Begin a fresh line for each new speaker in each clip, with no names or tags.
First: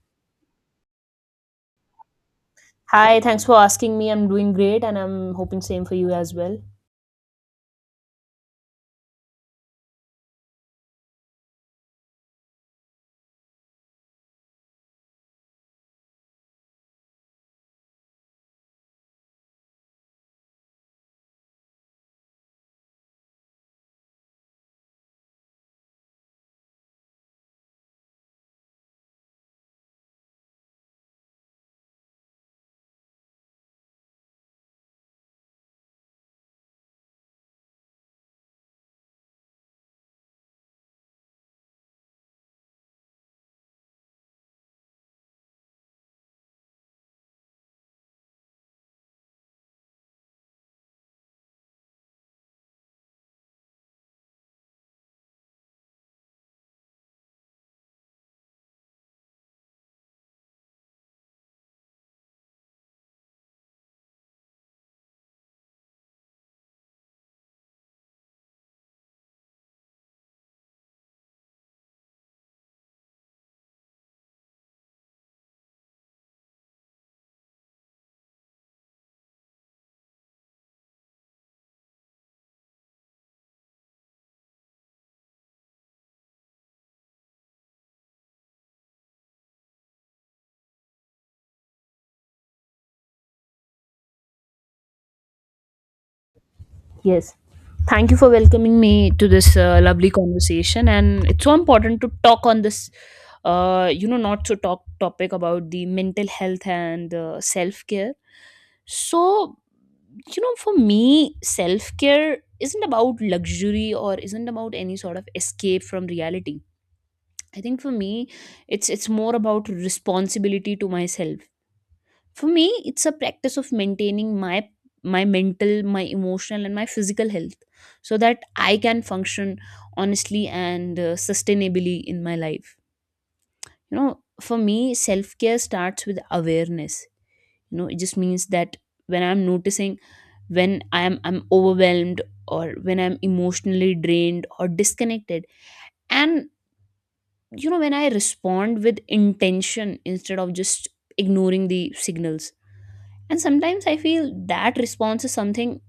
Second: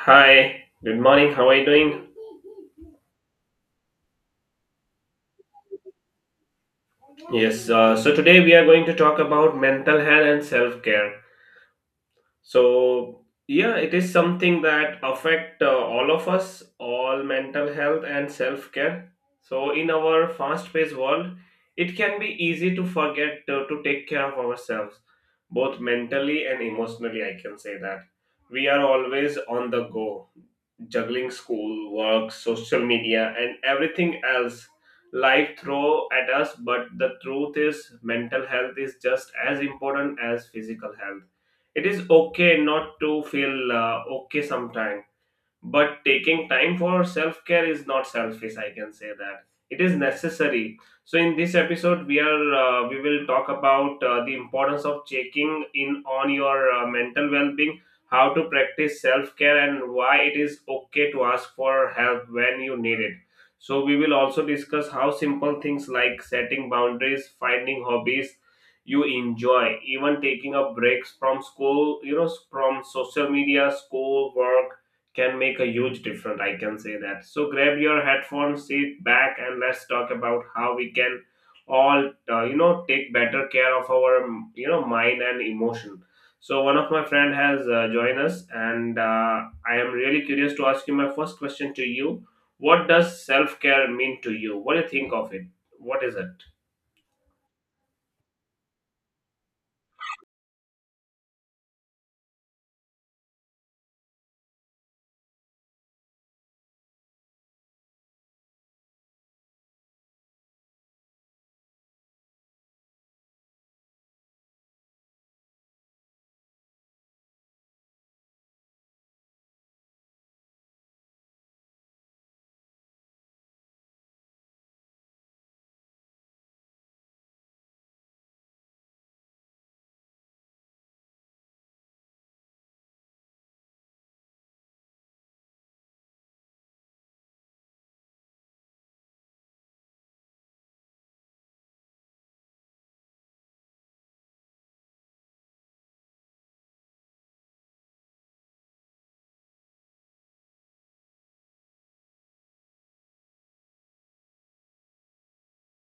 Hi, good morning. How are you doing?
Hi, thanks for asking me. I'm doing great and I'm hoping same for you as well.
Yes, so today we are going to talk about mental health and self care. So, yeah, it is something that affect all of us, all mental health and self care. So, in our fast paced world, it can be easy to forget to take care of ourselves, both mentally and emotionally. I can say that we are always on the go juggling school, work, social media, and everything else life throw at us. But the truth is, mental health is just as important as physical health. It is okay not to feel okay sometimes, but taking time for self care is not selfish. I can say that it is necessary. So in this episode we will talk about the importance of checking in on your mental well-being, how to practice self care, and why it is okay to ask for help when you need it. So we will also discuss how simple things like setting boundaries, finding hobbies you enjoy, even taking a breaks from school, from social media, school work, can make a huge difference. I can say that. So grab your headphones, sit back, and let's talk about how we can all, take better care of our, mind and emotion. So one of my friend has joined us, and I am really curious to ask you my first question to you. What does self care mean to you? What do you think of it? What is it?
Yes. Thank you for welcoming me to this lovely conversation, and it's so important to talk on this you know not to talk topic about the mental health and self-care. So, you know, for me self-care isn't about luxury or isn't about any sort of escape from reality. I think for me it's more about responsibility to myself. For me, it's a practice of maintaining my mental, my emotional and my physical health so that I can function honestly and sustainably in my life. You know, for me, self-care starts with awareness. You know, it just means that when I'm noticing, when I'm overwhelmed or when I'm emotionally drained or disconnected. And you know, when I respond with intention instead of just ignoring the signals. And sometimes I feel that response is something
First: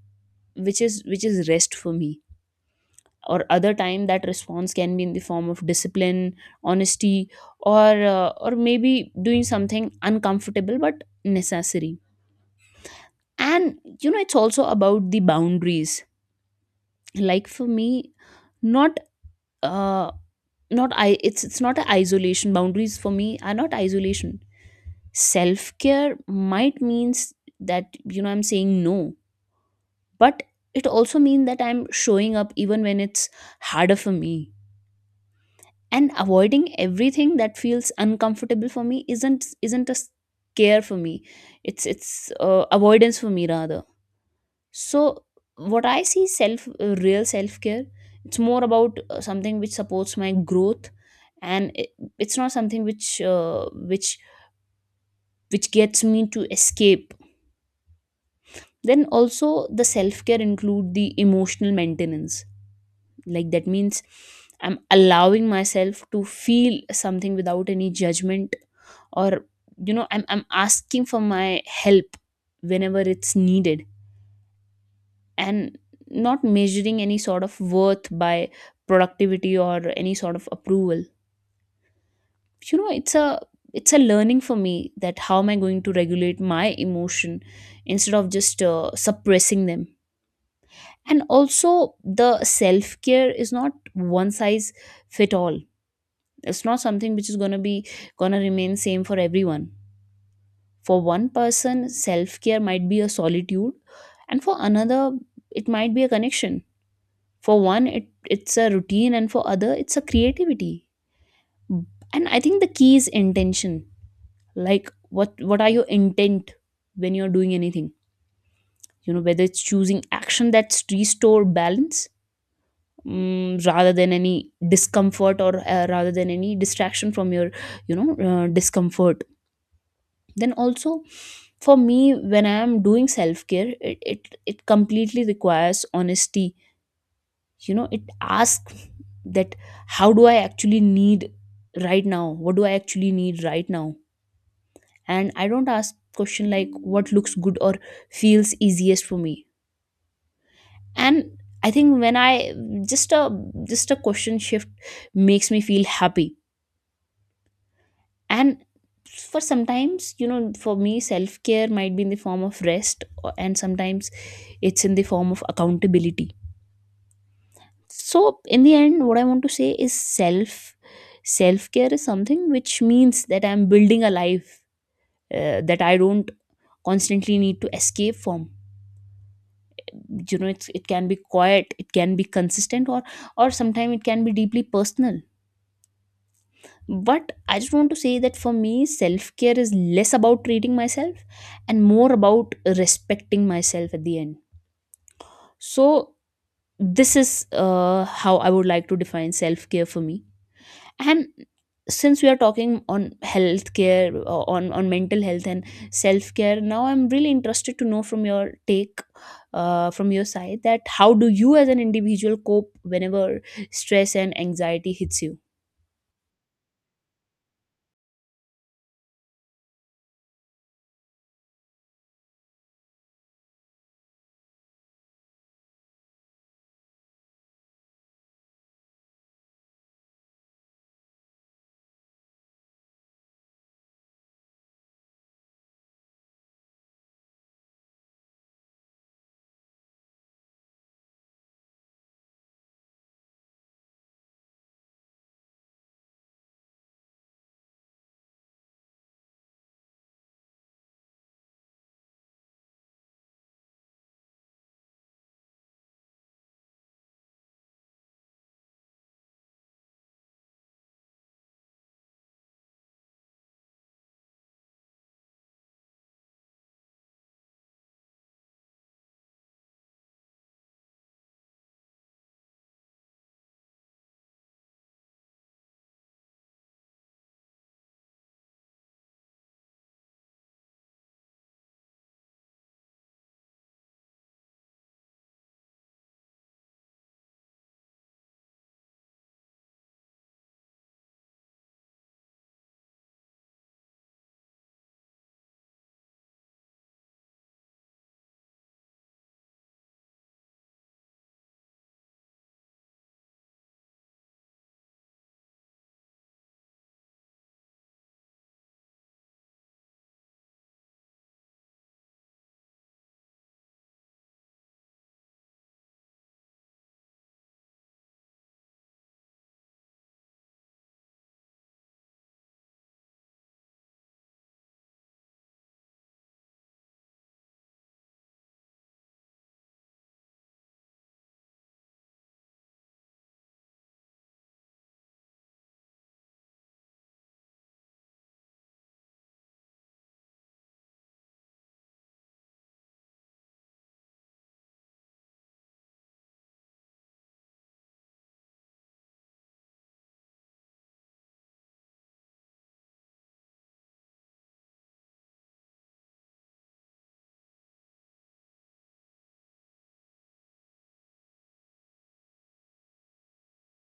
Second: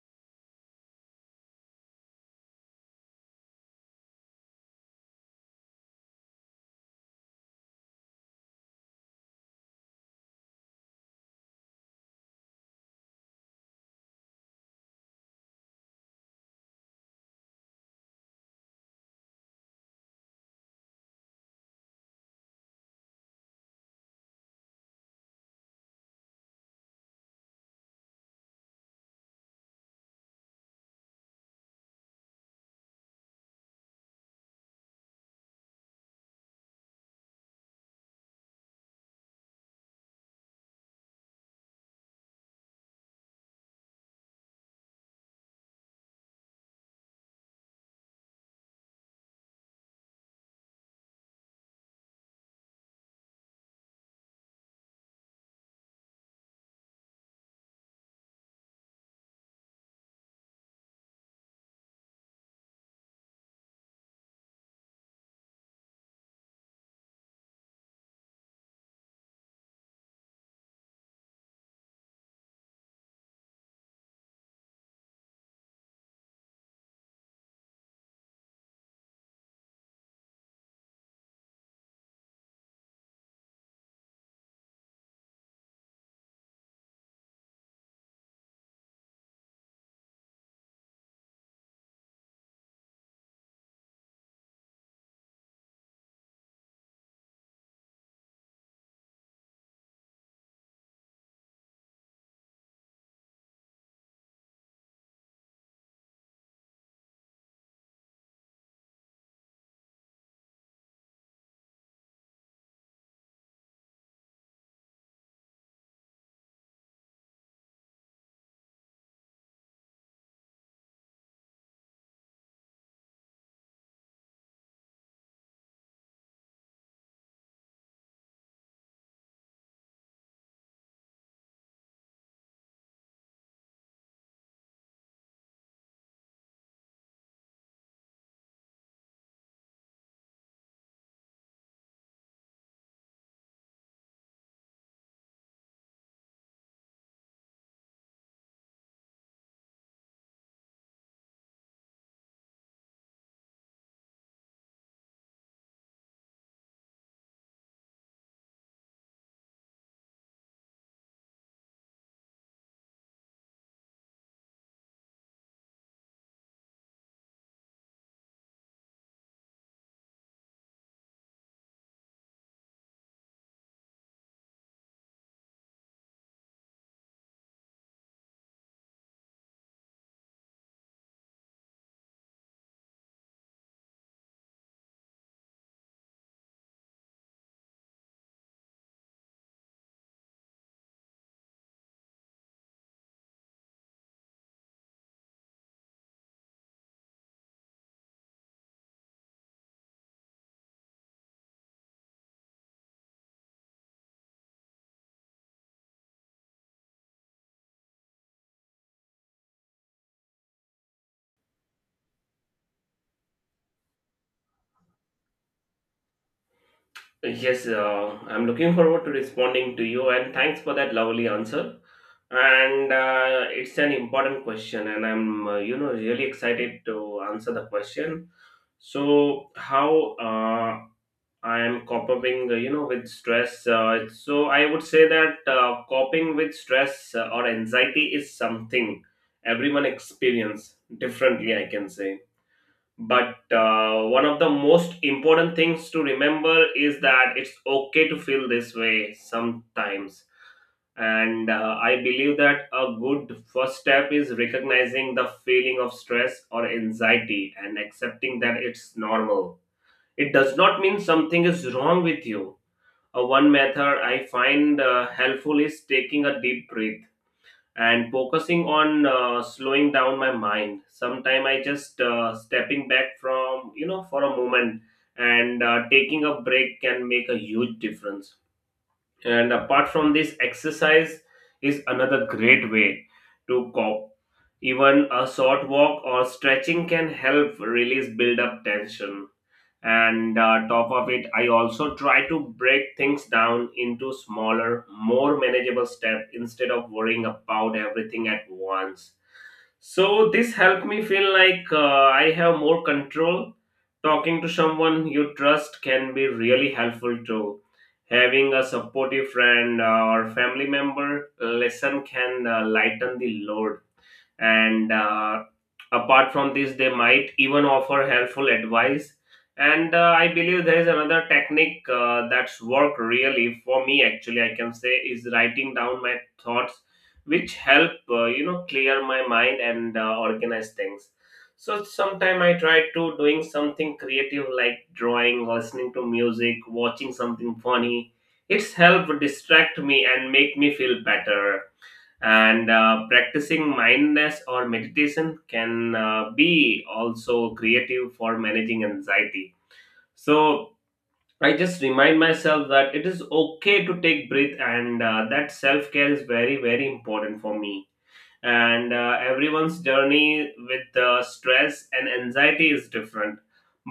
which is rest for me, or other time that response can be in the form of discipline, honesty, or or maybe doing something uncomfortable but necessary. And you know, it's also about the boundaries. Like for me, not uh not I it's not an isolation. Boundaries for me are not isolation. Self care might means that, you know, I'm saying no, but it also means that I'm showing up even when it's harder for me. And avoiding everything that feels uncomfortable for me isn't a scare for me. It's avoidance for me rather. So what I see self real self care, it's more about something which supports my growth, and it's not something which which gets me to escape. Then also the self care include the emotional maintenance. Like that means I'm allowing myself to feel something without any judgment, or you know, I'm asking for my help whenever it's needed, and not measuring any sort of worth by productivity or any sort of approval. You know, it's a learning for me that how am I going to regulate my emotion instead of just suppressing them. And also the self care is not one size fit all. It's not something which is going to be going to remain same for everyone. For one person self care might be a solitude, and for another it might be a connection. For one it's a routine, and for other it's a creativity. And I think the key is intention. Like what are your intent when you're doing anything. You know, whether it's choosing action that's restore balance, mm, rather than any discomfort or rather than any distraction from your, you know, discomfort. Then also for me, when I am doing self care, it it completely requires honesty. You know, it asks that how do I actually need right now, what do I actually need right now. And I don't ask question like what looks good or feels easiest for me. And I think when I just a just a question shift makes me feel happy. And for sometimes, you know, for me self care might be in the form of rest or- and sometimes it's in the form of accountability. So in the end what I want to say is self care is something which means that I'm building a life that I don't constantly need to escape from. You know, it can be quiet, it can be consistent, or sometimes it can be deeply personal. But I just want to say that for me, self care is less about treating myself and more about respecting myself at the end. So, this is how I would like to define self care for me. And since we are talking on health care, on mental health and self care, now I'm really interested to know from your take, from your side, that how do you as an individual cope whenever stress and anxiety hits you?
Yes, I'm looking forward to responding to you, and thanks for that lovely answer. And it's an important question, and I'm really excited to answer the question. So, how I am coping, with stress? So, I would say that coping with stress or anxiety is something everyone experience differently. I can say, but one of the most important things to remember is that it's okay to feel this way sometimes. And I believe that a good first step is recognizing the feeling of stress or anxiety and accepting that it's normal. It does not mean something is wrong with you. One method I find helpful is taking a deep breath and focusing on slowing down my mind. Sometime I just stepping back from, for a moment, and taking a break can make a huge difference. And apart from this, exercise is another great way to cope. Even a short walk or stretching can help release build up tension. And top of it, I also try to break things down into smaller, more manageable steps instead of worrying about everything at once. So this helped me feel like I have more control. Talking to someone you trust can be really helpful too. Having a supportive friend or family member listen can lighten the load. And apart from this, they might even offer helpful advice. And I believe there is another technique that's worked really for me. Actually, I can say, is writing down my thoughts, which help, clear my mind and organize things. So sometime I try to doing something creative like drawing, listening to music, watching something funny. It's help distract me and make me feel better. And practicing mindfulness or meditation can be also creative for managing anxiety. So I just remind myself that it is okay to take breath and that self care is very, very important for me. And everyone's journey with the stress and anxiety is different,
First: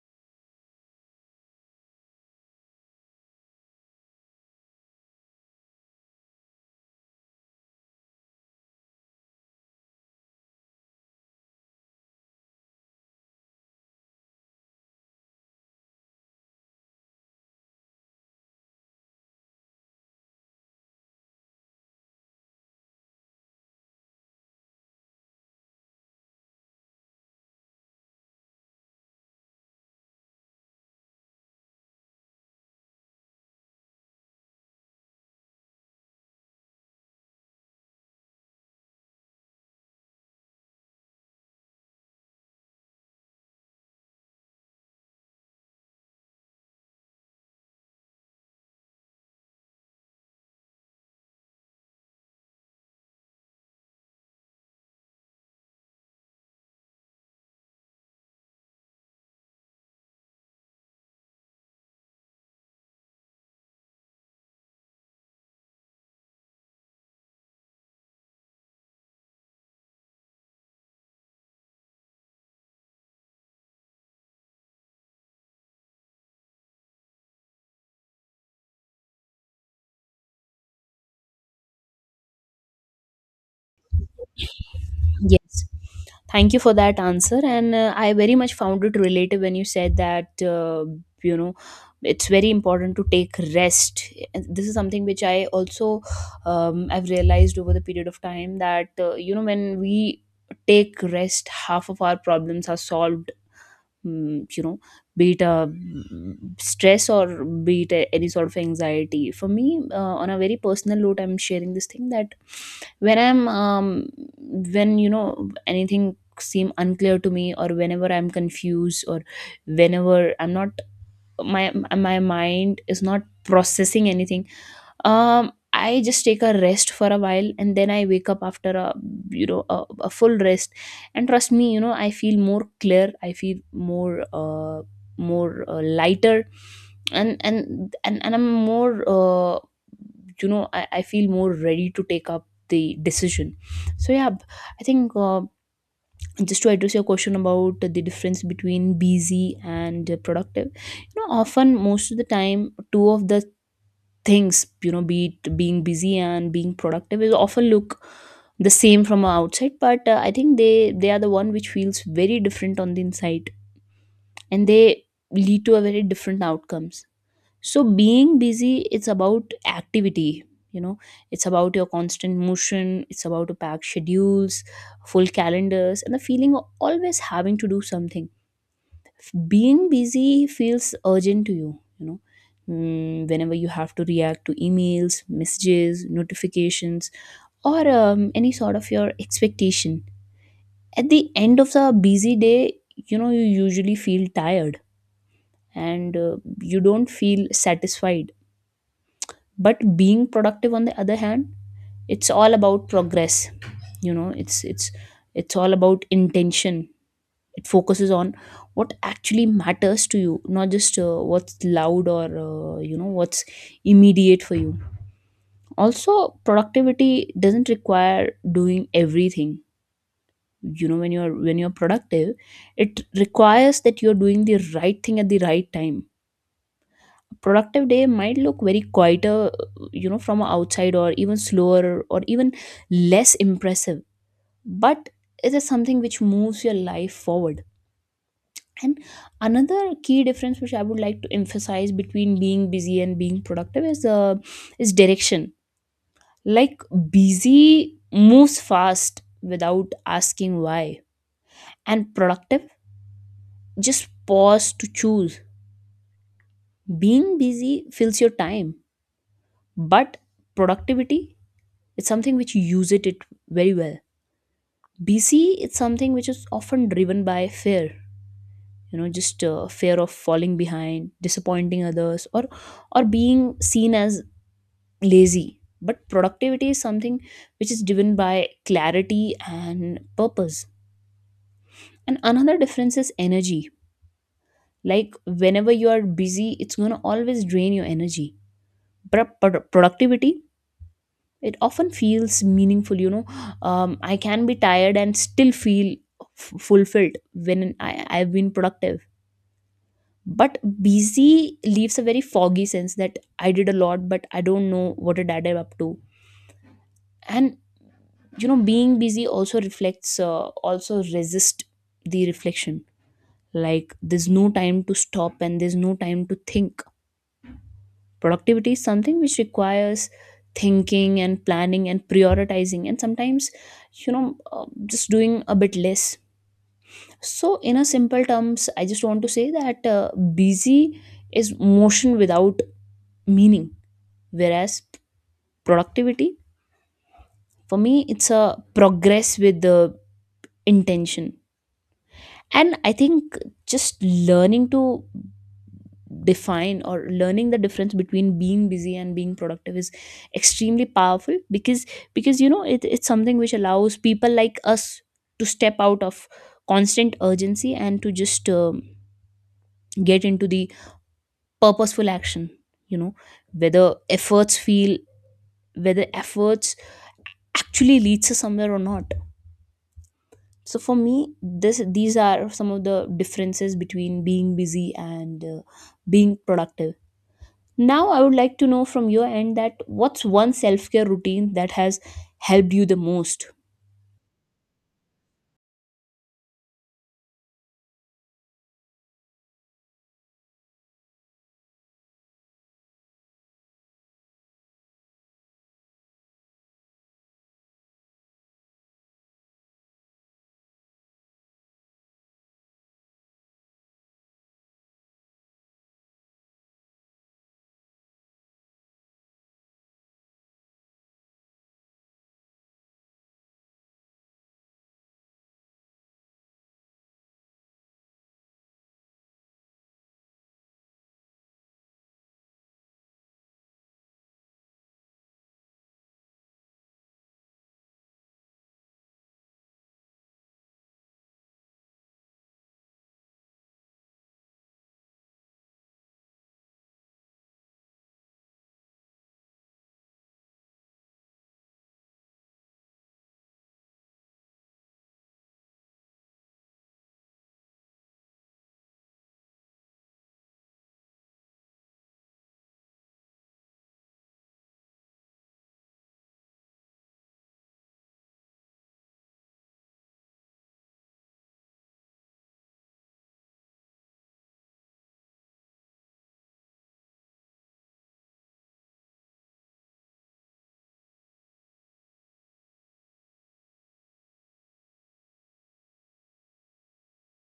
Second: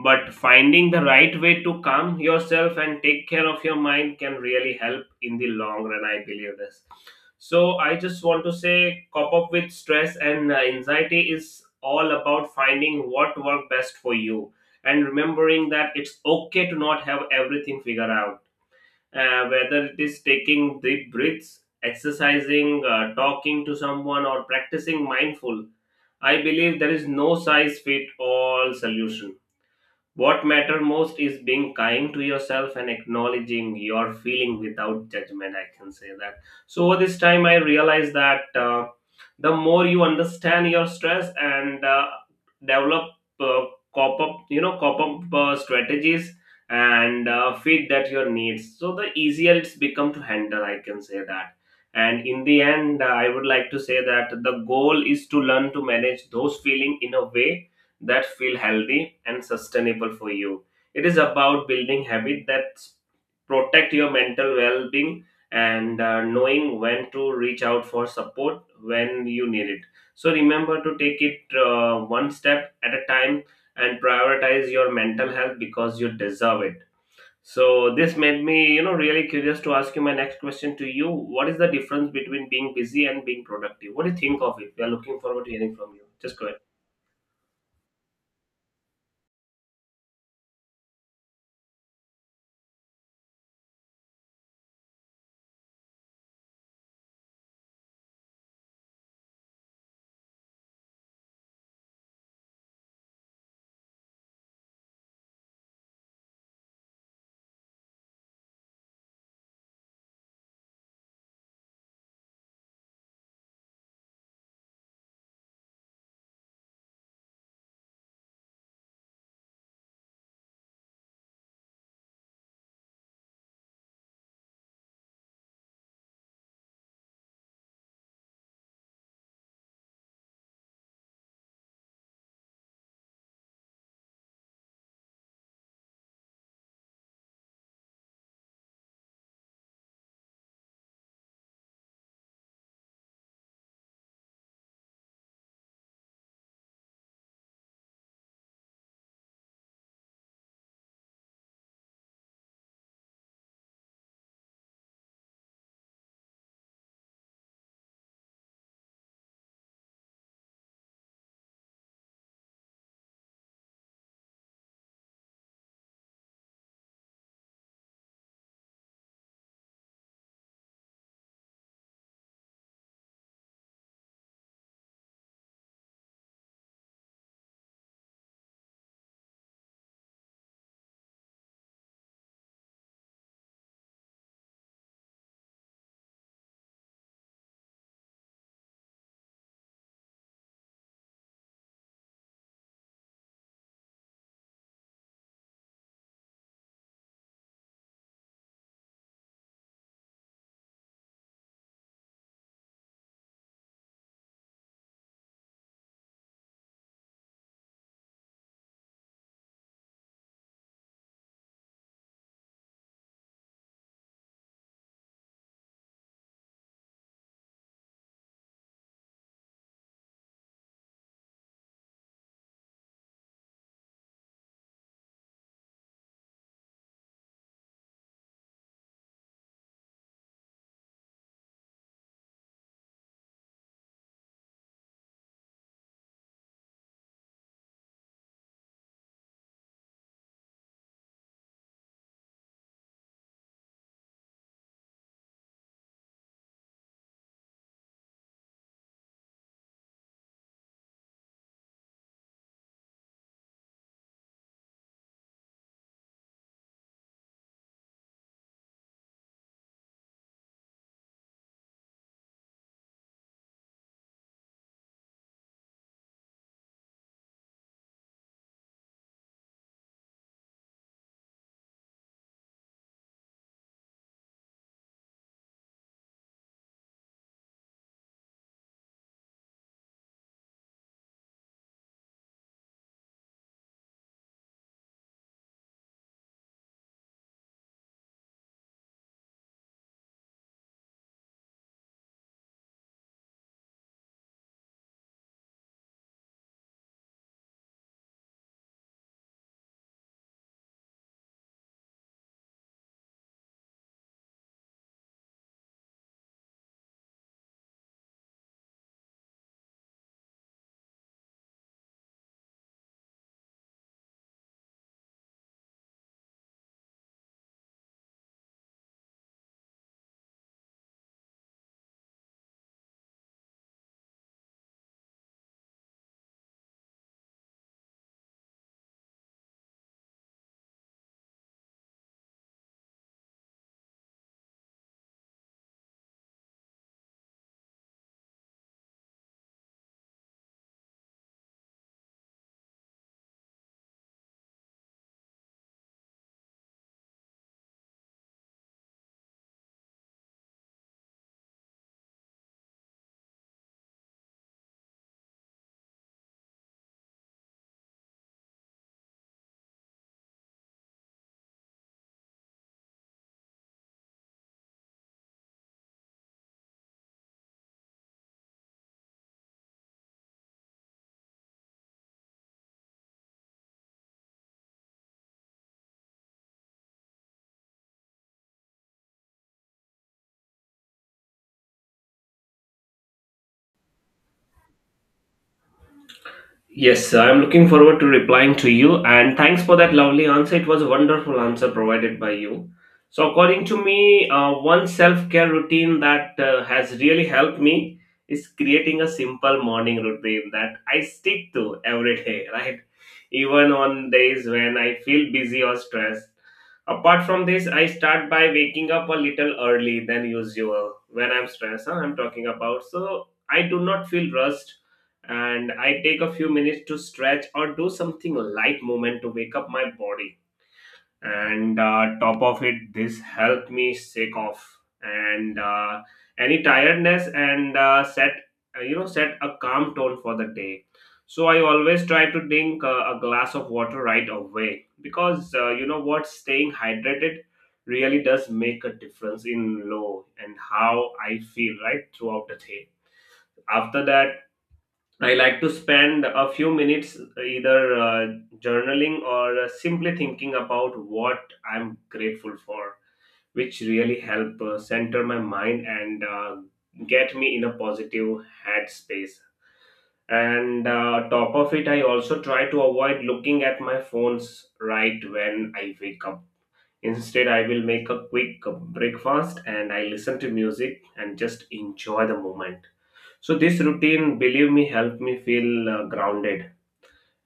but finding the right way to calm yourself and take care of your mind can really help in the long run. I believe this. So I just want to say cope up with stress and anxiety is all about finding what work best for you, and remembering that it's okay to not have everything figured out. Whether it is taking deep breaths, exercising, talking to someone, or practicing mindful, I believe there is no size fit all solution. What matter most is being kind to yourself and acknowledging your feeling without judgment. I can say that. So over this time, I realized that the more you understand your stress and develop uh, cop up strategies and fit that your needs. So the easier it's become to handle. I can say that. And in the end, I would like to say that the goal is to learn to manage those feeling in a way that feel healthy and sustainable for you. It is about building habits that protect your mental well-being, and knowing when to reach out for support when you need it. So remember to take it one step at a time, and prioritize your mental health because you deserve it. So this made me, really curious to ask you my next question to you. What is the difference between being busy and being productive? What do you think of it? We are looking forward to
Yes.
hearing from you. Just go
Thank
ahead.
you for that answer. And I very much found it relative when you said that, you know, it's very important to take rest. This is something which I also, I've realized over the period of time that, you know, when we take rest, half of our problems are solved. Mm, you know, be it a mm, stress or be it a- any sort of anxiety. For me, on a very personal note, I'm sharing this thing that when I'm when you know anything seem unclear to me or whenever I'm confused or whenever I'm not, my mind is not processing anything, I just take a rest for a while and then I wake up after a you know a full rest. And trust me, you know, I feel more clear, I feel more lighter. And I'm more you know, I feel more ready to take up the decision. So yeah, I think just to address your question about the difference between busy and productive. You know, often most of the time two of the things, you know, be it being busy and being productive is often look the same from outside, but I think they are the one which feels very different on the inside, and they lead to a very different outcomes. So being busy, it's about activity. You know, it's about your constant motion. It's about to pack schedules, full calendars, and the feeling of always having to do something. Being busy feels urgent to you, you know. Mm, whenever you have to react to emails, messages, notifications, or any sort of your expectation. At the end of the busy day, you know, you usually feel tired, and you don't feel satisfied. But being productive, on the other hand, it's all about progress. You know, it's all about intention. It focuses on what actually matters to you, not just what's loud or you know, what's immediate for you. Also productivity doesn't require doing everything. You know, when you're productive, it requires that you're doing the right thing at the right time. Productive day might look very quieter, you know, from outside, or even slower, or even less impressive. But it is something which moves your life forward. And another key difference which I would like to emphasize between being busy and being productive is direction. Like busy moves fast without asking why, and productive just pause to choose. Being busy fills your time, but productivity, it's something which uses it very well. BC, it's something which is often driven by fear, you know, just fear of falling behind, disappointing others, or being seen as lazy. But productivity is something which is driven by clarity and purpose. And another difference is energy. Like whenever you are busy, it's gonna always drain your energy. But productivity, it often feels meaningful. You know, I can be tired and still feel fulfilled when I've been productive. But busy leaves a very foggy sense that I did a lot but I don't know what did I did up to. And you know, being busy also reflects also resist the reflection. Like there's no time to stop and there's no time to think. Productivity is something which requires thinking and planning and prioritizing and sometimes, you know, just doing a bit less. So in a simple terms, I just want to say that busy is motion without meaning, whereas productivity, for me it's a progress with the intention. And I think just learning to define or learning the difference between being busy and being productive is extremely powerful, because you know, it's something which allows people like us to step out of constant urgency and to just get into the purposeful action. You know, whether efforts feel whether efforts actually leads us somewhere or not. So for me this these are some of the differences between being busy and being productive. Now, I would like to know from your end that what's one self care routine that has helped you the most?
Yes, I'm looking forward to replying to you and thanks for that lovely answer. It was a wonderful answer provided by you. So, according to me, one self care routine that has really helped me is creating a simple morning routine that I stick to every day, right? Even on days when I feel busy or stressed. Apart from this, I start by waking up a little early than usual when I'm stressed. I'm talking about so I do not feel rushed, and I take a few minutes to stretch or do something light movement to wake up my body. And top of it, this helped me shake off and any tiredness and set you know set a calm tone for the day. So I always try to drink a glass of water right away because, you know what, staying hydrated really does make a difference in low and how I feel right throughout the day. After that, I like to spend a few minutes either journaling or simply thinking about what I'm grateful for, which really help center my mind and get me in a positive headspace. And top of it, I also try to avoid looking at my phones right when I wake up. Instead, I will make a quick breakfast and I listen to music and just enjoy the moment. So this routine, believe me, helped me feel grounded,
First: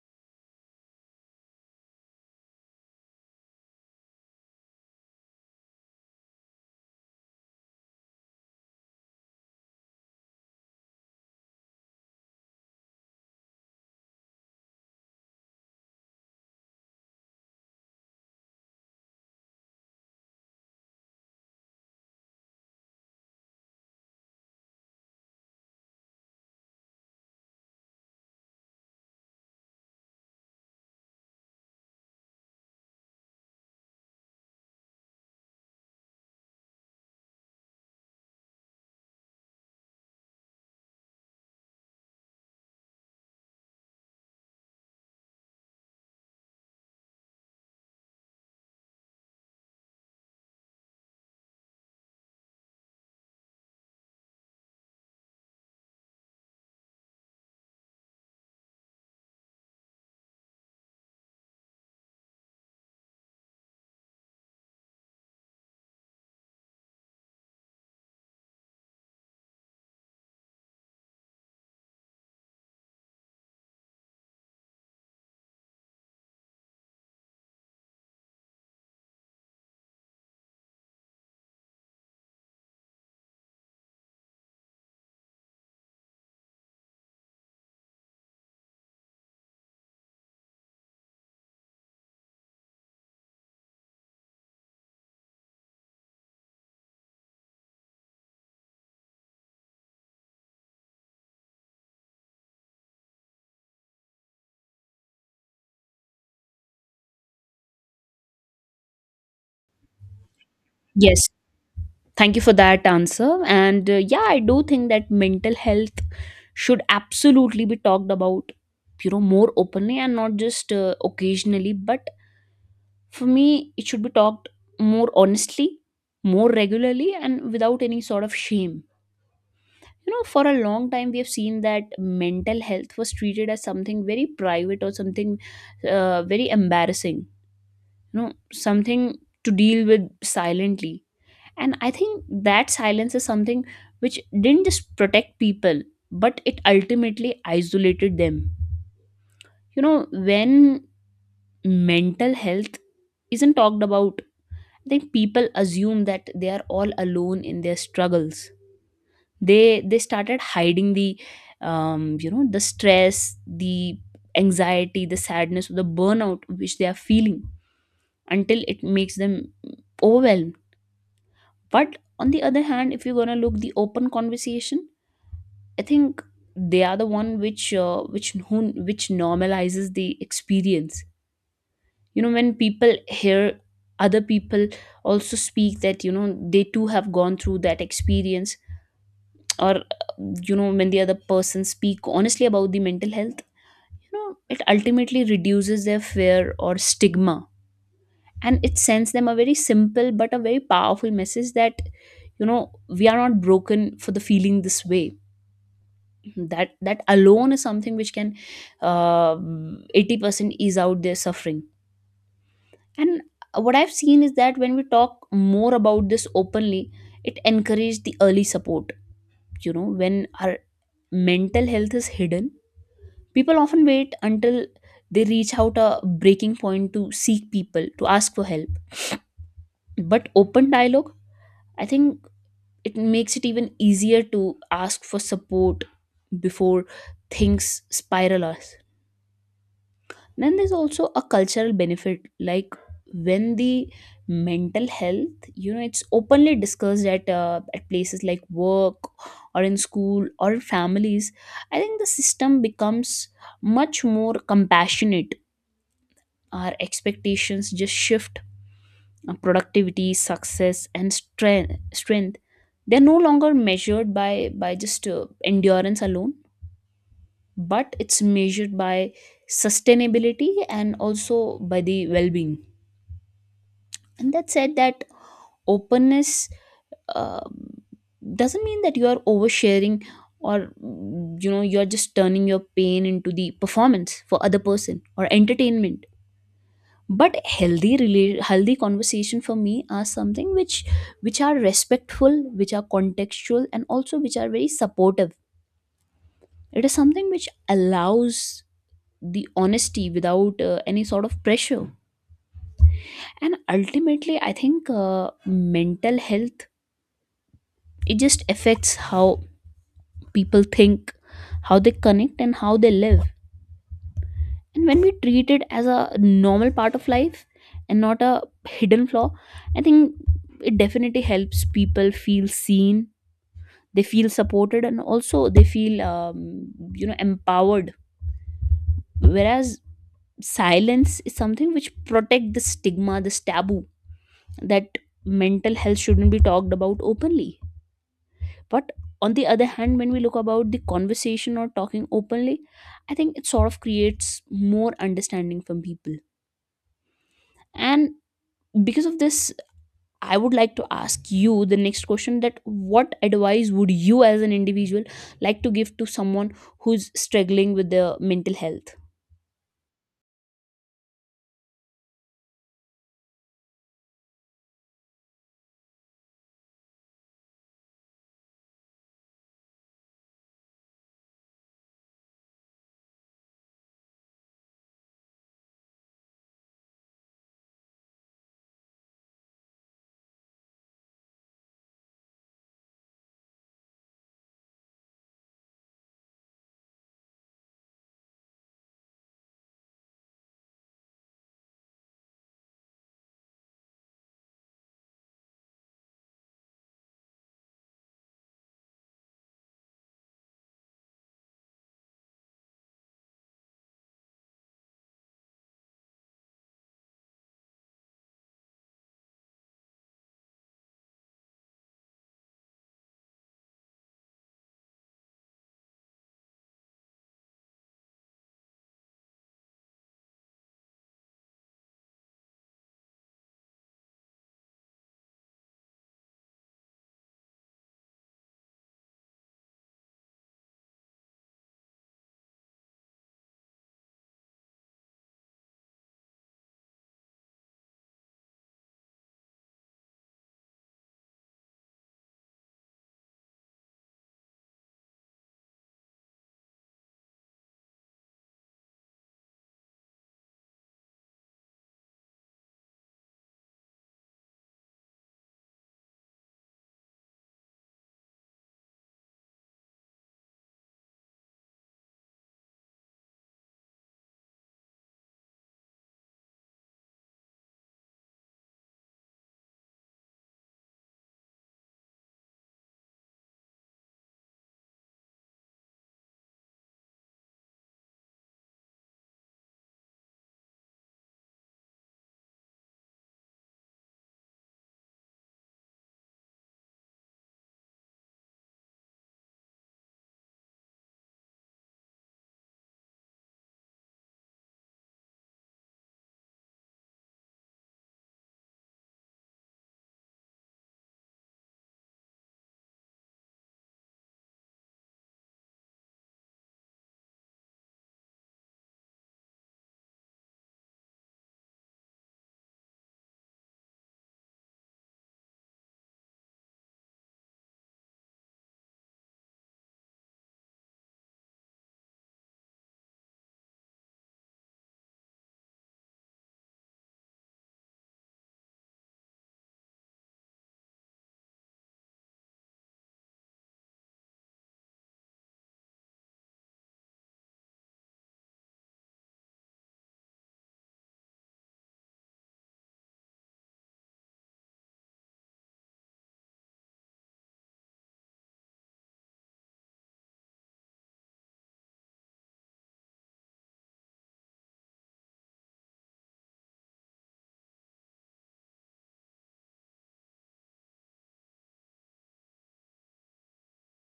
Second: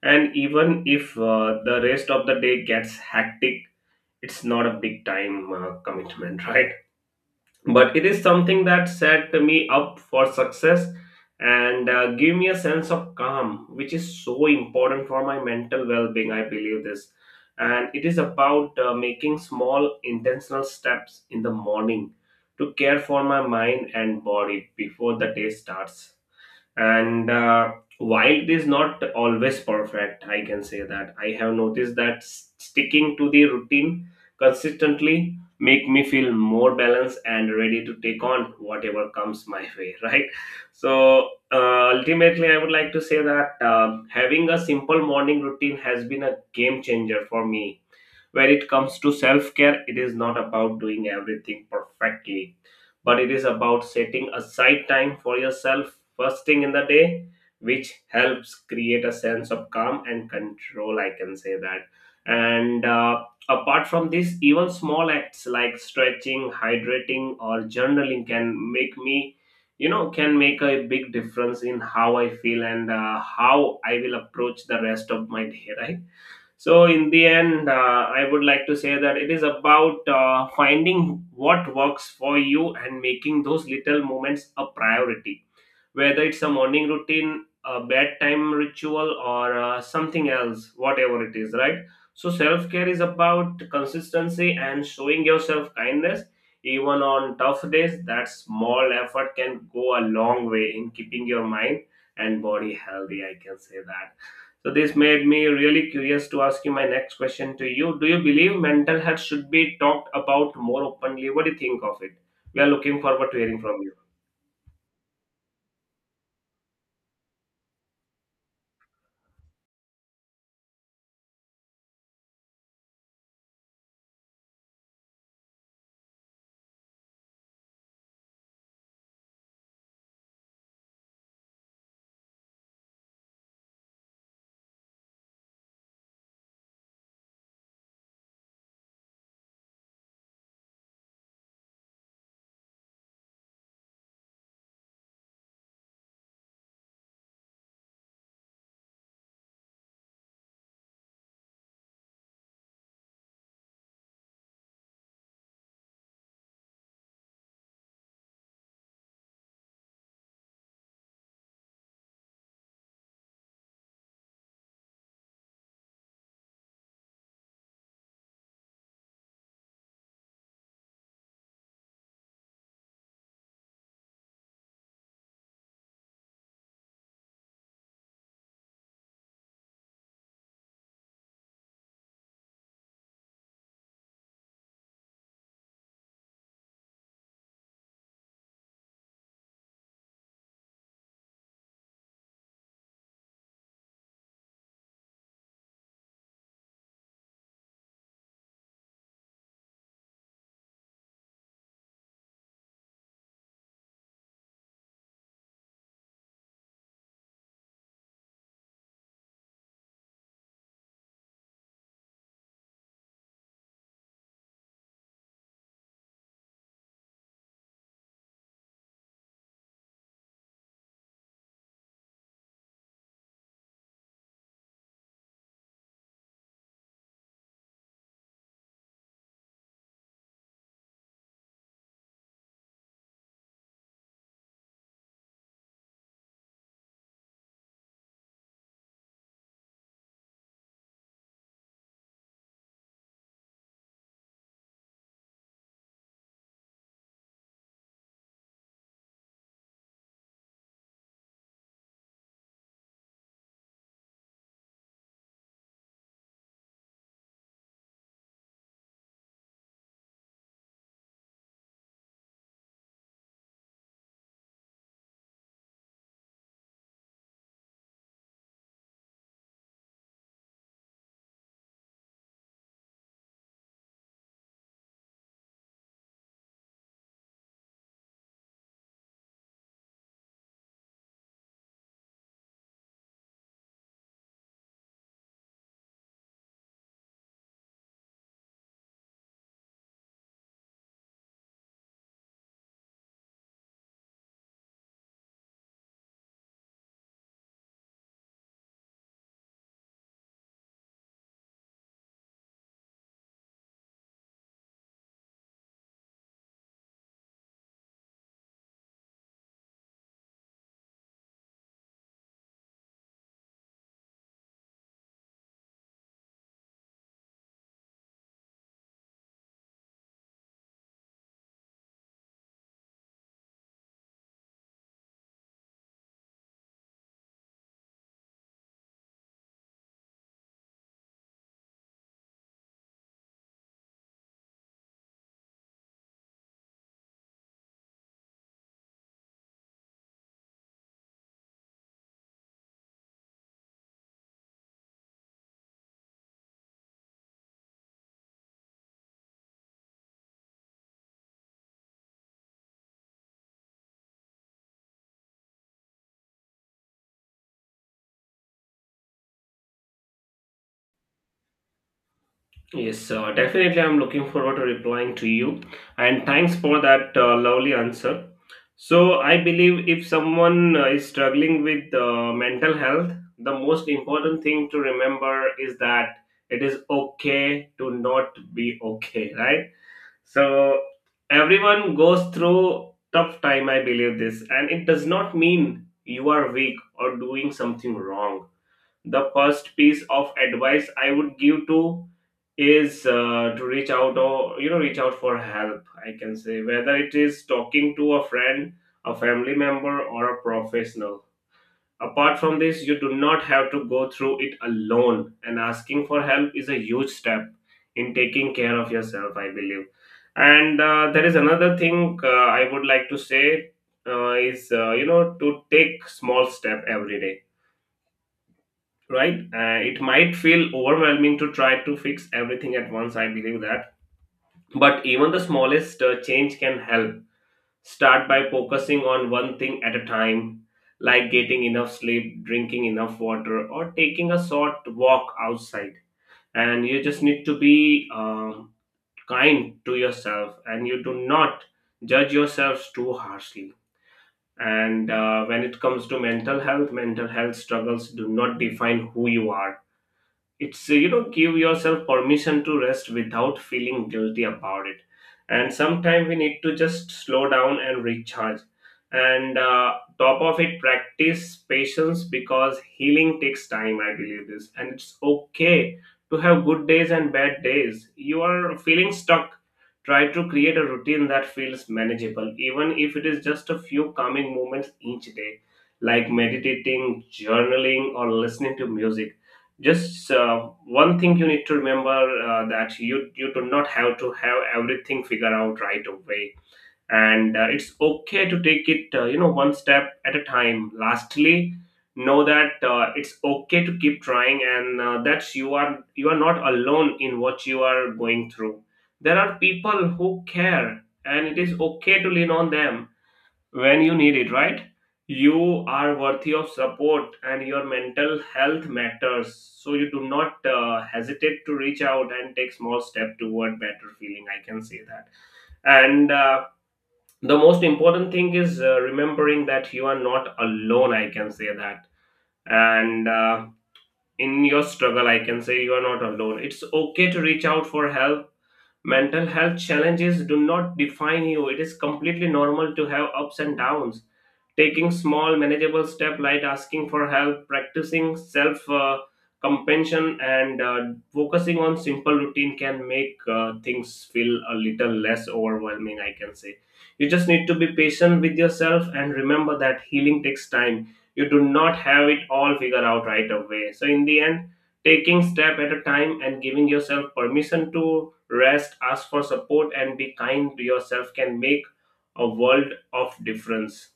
and even if the rest of the day gets hectic, it's not a big time commitment, right? But it is something that set me up for success and give me a sense of calm, which is so important for my mental well-being. I believe this. And it is about making small intentional steps in the morning to care for my mind and body before the day starts. And while it is not always perfect, I can say that I have noticed that sticking to the routine consistently make me feel more balanced and ready to take on whatever comes my way, right? So ultimately I would like to say that having a simple morning routine has been a game changer for me. When it comes to self care, it is not about doing everything perfectly, but it is about setting aside time for yourself first thing in the day, which helps create a sense of calm and control. I can say that. And apart from this, even small acts like stretching, hydrating, or journaling can make me, can make a big difference in how I feel and how I will approach the rest of my day, right? So, in the end, I would like to say that it is about finding what works for you and making those little moments a priority, whether it's a morning routine, a bedtime ritual, or something else, whatever it is, right? So, self care is about consistency and showing yourself kindness. Even on tough days, that small effort can go a long way in keeping your mind and body healthy. I can say that. So, this made me really curious to ask you my next question to you. Do you believe mental health should be talked about more
Yes,
openly? What do you think of it?
thank you for
We are
that
looking forward to
answer.
hearing from
And
you.
yeah, I do think that mental health should absolutely be talked about, you know, more openly and not just occasionally. But for me, it should be talked more honestly, more regularly, and without any sort of shame. You know, for a long time we have seen that mental health was treated as something very private or something very embarrassing, you know, something to deal with silently. And I think that silence is something which didn't just protect people but it ultimately isolated them. You know, when mental health isn't talked about, I think people assume that they are all alone in their struggles. They started hiding the you know, the stress, the anxiety, the sadness, the burnout which they are feeling until it makes them overwhelmed. But on the other hand, if you're gonna look the open conversation, I think they are the one which which normalizes the experience. You know, when people hear other people also speak that, you know, they too have gone through that experience, or you know, when the other person speak honestly about the mental health, you know, it ultimately reduces their fear or stigma. And it sends them a very simple but a very powerful message that, you know, we are not broken for the feeling this way. That alone is something which can uh, 80% ease out their suffering. And what I've seen is that when we talk more about this openly, it encourages the early support. You know, when our mental health is hidden, people often wait until they reach out a breaking point to seek people, to ask for help. But open dialogue, I think it makes it even easier to ask for support before things spiral us. Then there's also a cultural benefit, like when the mental health, you know, it's openly discussed at places like work or in school or families. I think the system becomes much more compassionate, our expectations just shift. Our productivity, success and strength, they're no longer measured by by just endurance alone, but it's measured by sustainability and also by the well-being. And that said, that openness um, doesn't mean that you are oversharing or, you know, you're just turning your pain into the performance for other person or entertainment. But healthy conversation for me are something which are respectful, which are contextual, and also which are very supportive. It is something which allows the honesty without any sort of pressure. And ultimately I think mental health, it just affects how people think, how they connect and how they live. And when we treat it as a normal part of life and not a hidden flaw, I think it definitely helps people feel seen, they feel supported, and also they feel you know, empowered. Whereas silence is something which protect the stigma, this taboo, that mental health shouldn't be talked about openly. But on the other hand, when we look about the conversation or talking openly, I think it sort of creates more understanding from people. And because of this, I would like to ask you the next question, that what advice would you as an individual like to give to someone who's struggling with their mental health?
Yes, definitely. I'm looking forward to replying to you. And thanks for that lovely answer. So, I believe if someone is struggling with mental health, the most important thing to remember is that it is okay to not be okay, right? So, everyone goes through tough time, I believe this. And it does not mean you are weak or doing something wrong. The first piece of advice I would give to is to reach out or you know reach out for help, I can say, whether it is talking to a friend, a family member, or a professional. Apart from this, you do not have to go through it alone, and asking for help is a huge step in taking care of yourself, I believe. And there is another thing I would like to say is, you know, to take small step every day, right? It might feel overwhelming to try to fix everything at once, I believe that, but even the smallest change can help. Start by focusing on one thing at a time, like getting enough sleep, drinking enough water, or taking a short walk outside. And you just need to be kind to yourself, and you do not judge yourselves too harshly. And when it comes to mental health struggles do not define who you are. It's, you know, give yourself permission to rest without feeling guilty about it. And sometimes we need to just slow down and recharge. And top of it, practice patience because healing takes time, I believe this. And it's okay to have good days and bad days. You are feeling stuck, try to create a routine that feels manageable, even if it is just a few calming moments each day, like meditating, journaling, or listening to music. Just, one thing you need to remember, that you do not have to have everything figured out right away. And it's okay to take it, you know, one step at a time. Lastly, know that it's okay to keep trying, and that you are not alone in what you are going through. There are people who care, and it is okay to lean on them when you need it, right? You are worthy of support and your mental health matters. So you do not hesitate to reach out and take small step toward better feeling. I can say that. And the most important thing is remembering that you are not alone. I can say that. And in your struggle, I can say you are not alone. It's okay to reach out for help. Mental health challenges do not define you. It is completely normal to have ups and downs. Taking small, manageable steps like asking for help, practicing self, compassion, and focusing on simple routine can make things feel a little less overwhelming, I can say. You just need to be patient with yourself and remember that healing takes time. You do not have it all figured out right away. So, in the end, taking step at a time and giving yourself permission to rest, ask for support, and be kind to yourself can make a world of difference.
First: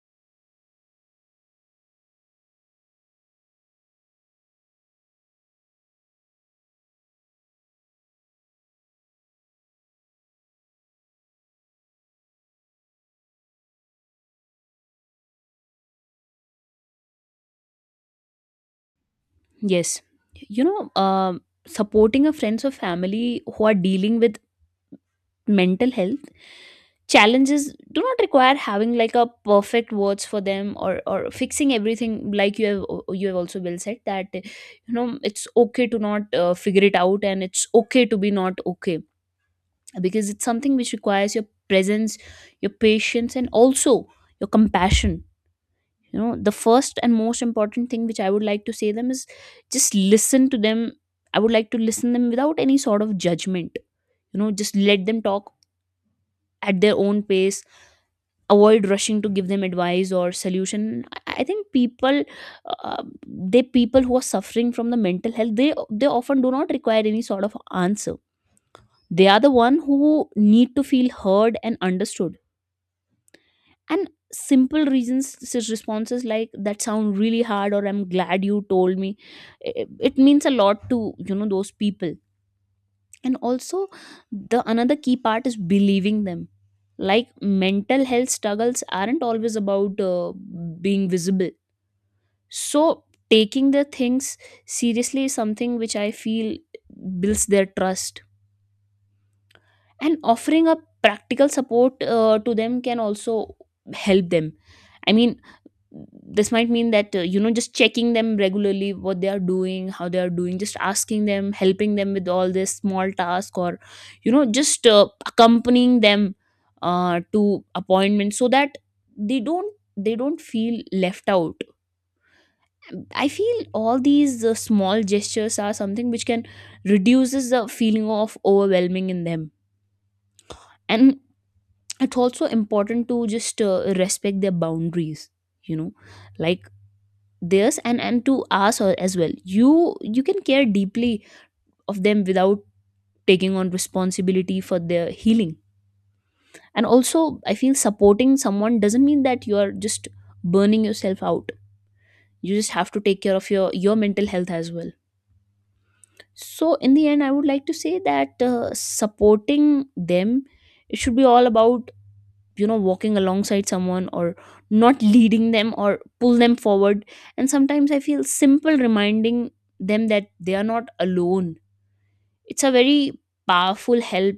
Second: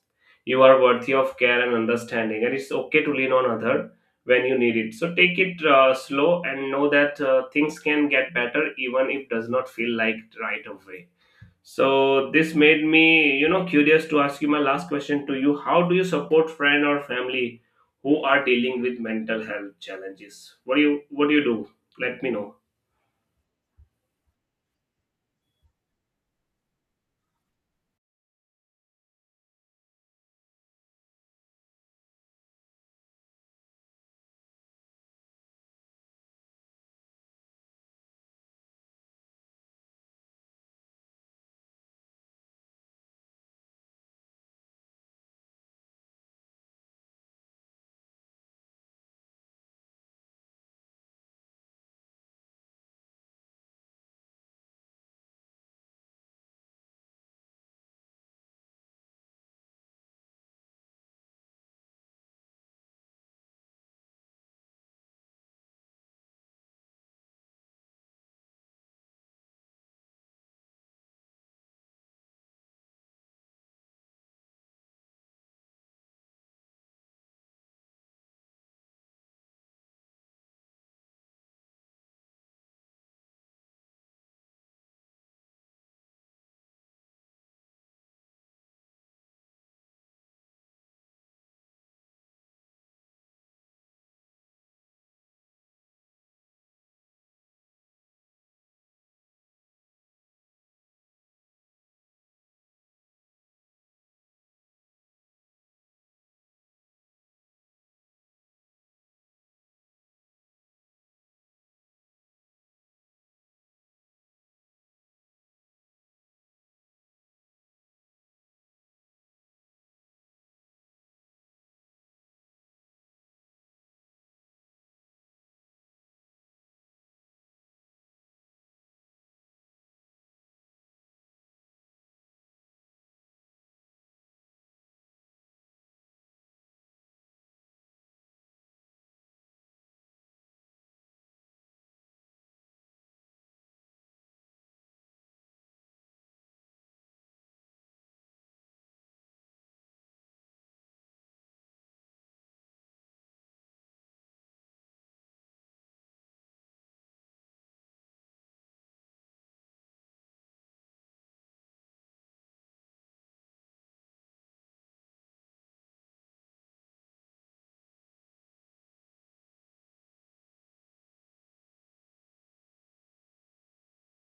You are worthy of care and understanding, and it's okay to lean on other when you need it. So take it slow and know that things can get better, even if does not feel like it right away. So this made me, you know, curious to ask you my last question to you. How do you support friend or family who are dealing with mental health
Yes.
challenges?
You
What do you
know,
what do you do? Let
supporting
me
a
know.
friends or family who are dealing with mental health challenges do not require having like a perfect words for them or fixing everything, like you have, you have also well said that, you know, it's okay to not figure it out and it's okay to be not okay, because it's something which requires your presence, your patience, and also your compassion. You know, the first and most important thing which I would like to say them is just listen to them. I would like to listen them without any sort of judgment. You know, just let them talk at their own pace. Avoid rushing to give them advice or solution. I think people, uh, they, people who are suffering from the mental health, they often do not require any sort of answer. They are the one who need to feel heard and understood. And simple reasons, responses like that sound really hard, or I'm glad you told me, it means a lot to, you know, those people. And also the another key part is believing them. Like mental health struggles aren't always about being visible. So taking the things seriously is something which I feel builds their trust. And offering a practical support to them can also help them. I mean, this might mean that, you know, just checking them regularly, what they are doing, how they are doing, just asking them, helping them with all this small task, or you know, just accompanying them to appointments, so that they don't feel left out. I feel all these small gestures are something which can reduces the feeling of overwhelming in them. And it's also important to just respect their boundaries. You know, like theirs and to as well, you can care deeply of them without taking on responsibility for their healing. And also I feel supporting someone doesn't mean that you are just burning yourself out. You just have to take care of your mental health as well. So in the end, I would like to say that, supporting them, it should be all about, you know, walking alongside someone or not leading them or pull them forward. And sometimes I feel simple reminding them that they are not alone, it's a very powerful help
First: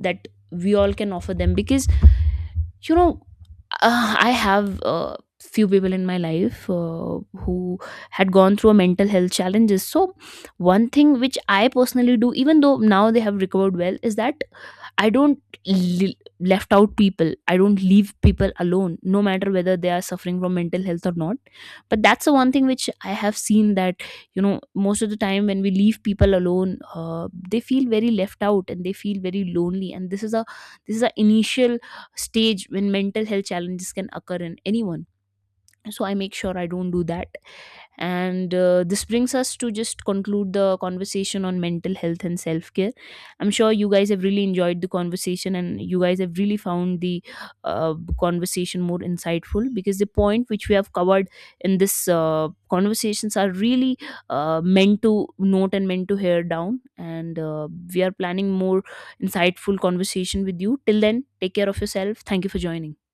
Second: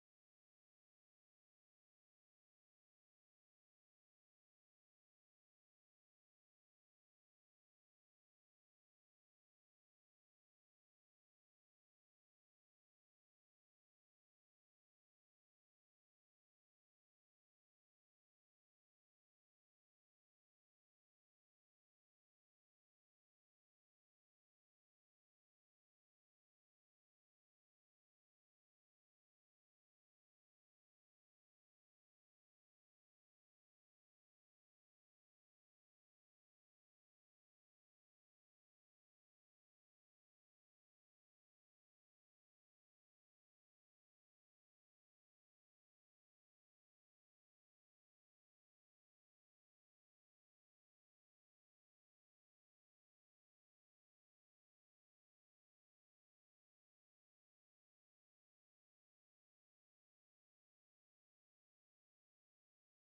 that we all can offer them. Because, you know, I have, few people in my life, who had gone through a mental health challenges. So one thing which I personally do, even though now they have recovered well, is that I don't le- left out people. I don't leave people alone, no matter whether they are suffering from mental health or not. But that's the one thing which I have seen, that, you know, most of the time when we leave people alone, they feel very left out and they feel very lonely. And this is a, this is a initial stage when mental health challenges can occur in anyone. So I make sure I don't do that. And this brings us to just conclude the conversation on mental health and self care. I'm sure you guys have really enjoyed the conversation and you guys have really found the conversation more insightful, because the point which we have covered in this conversations are really meant to note and meant to hear down. And we are planning more insightful conversation with you. Till then, take care of yourself. Thank you for joining.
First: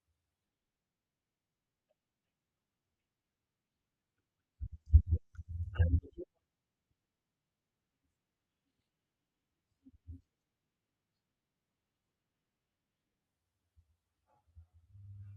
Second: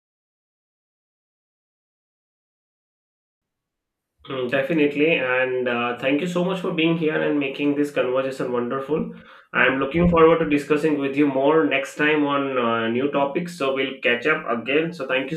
Mm, definitely, and thank you so much for being here and making this conversation wonderful. I'm looking forward to discussing with you more next time on new topics. So we'll catch up again. So thank you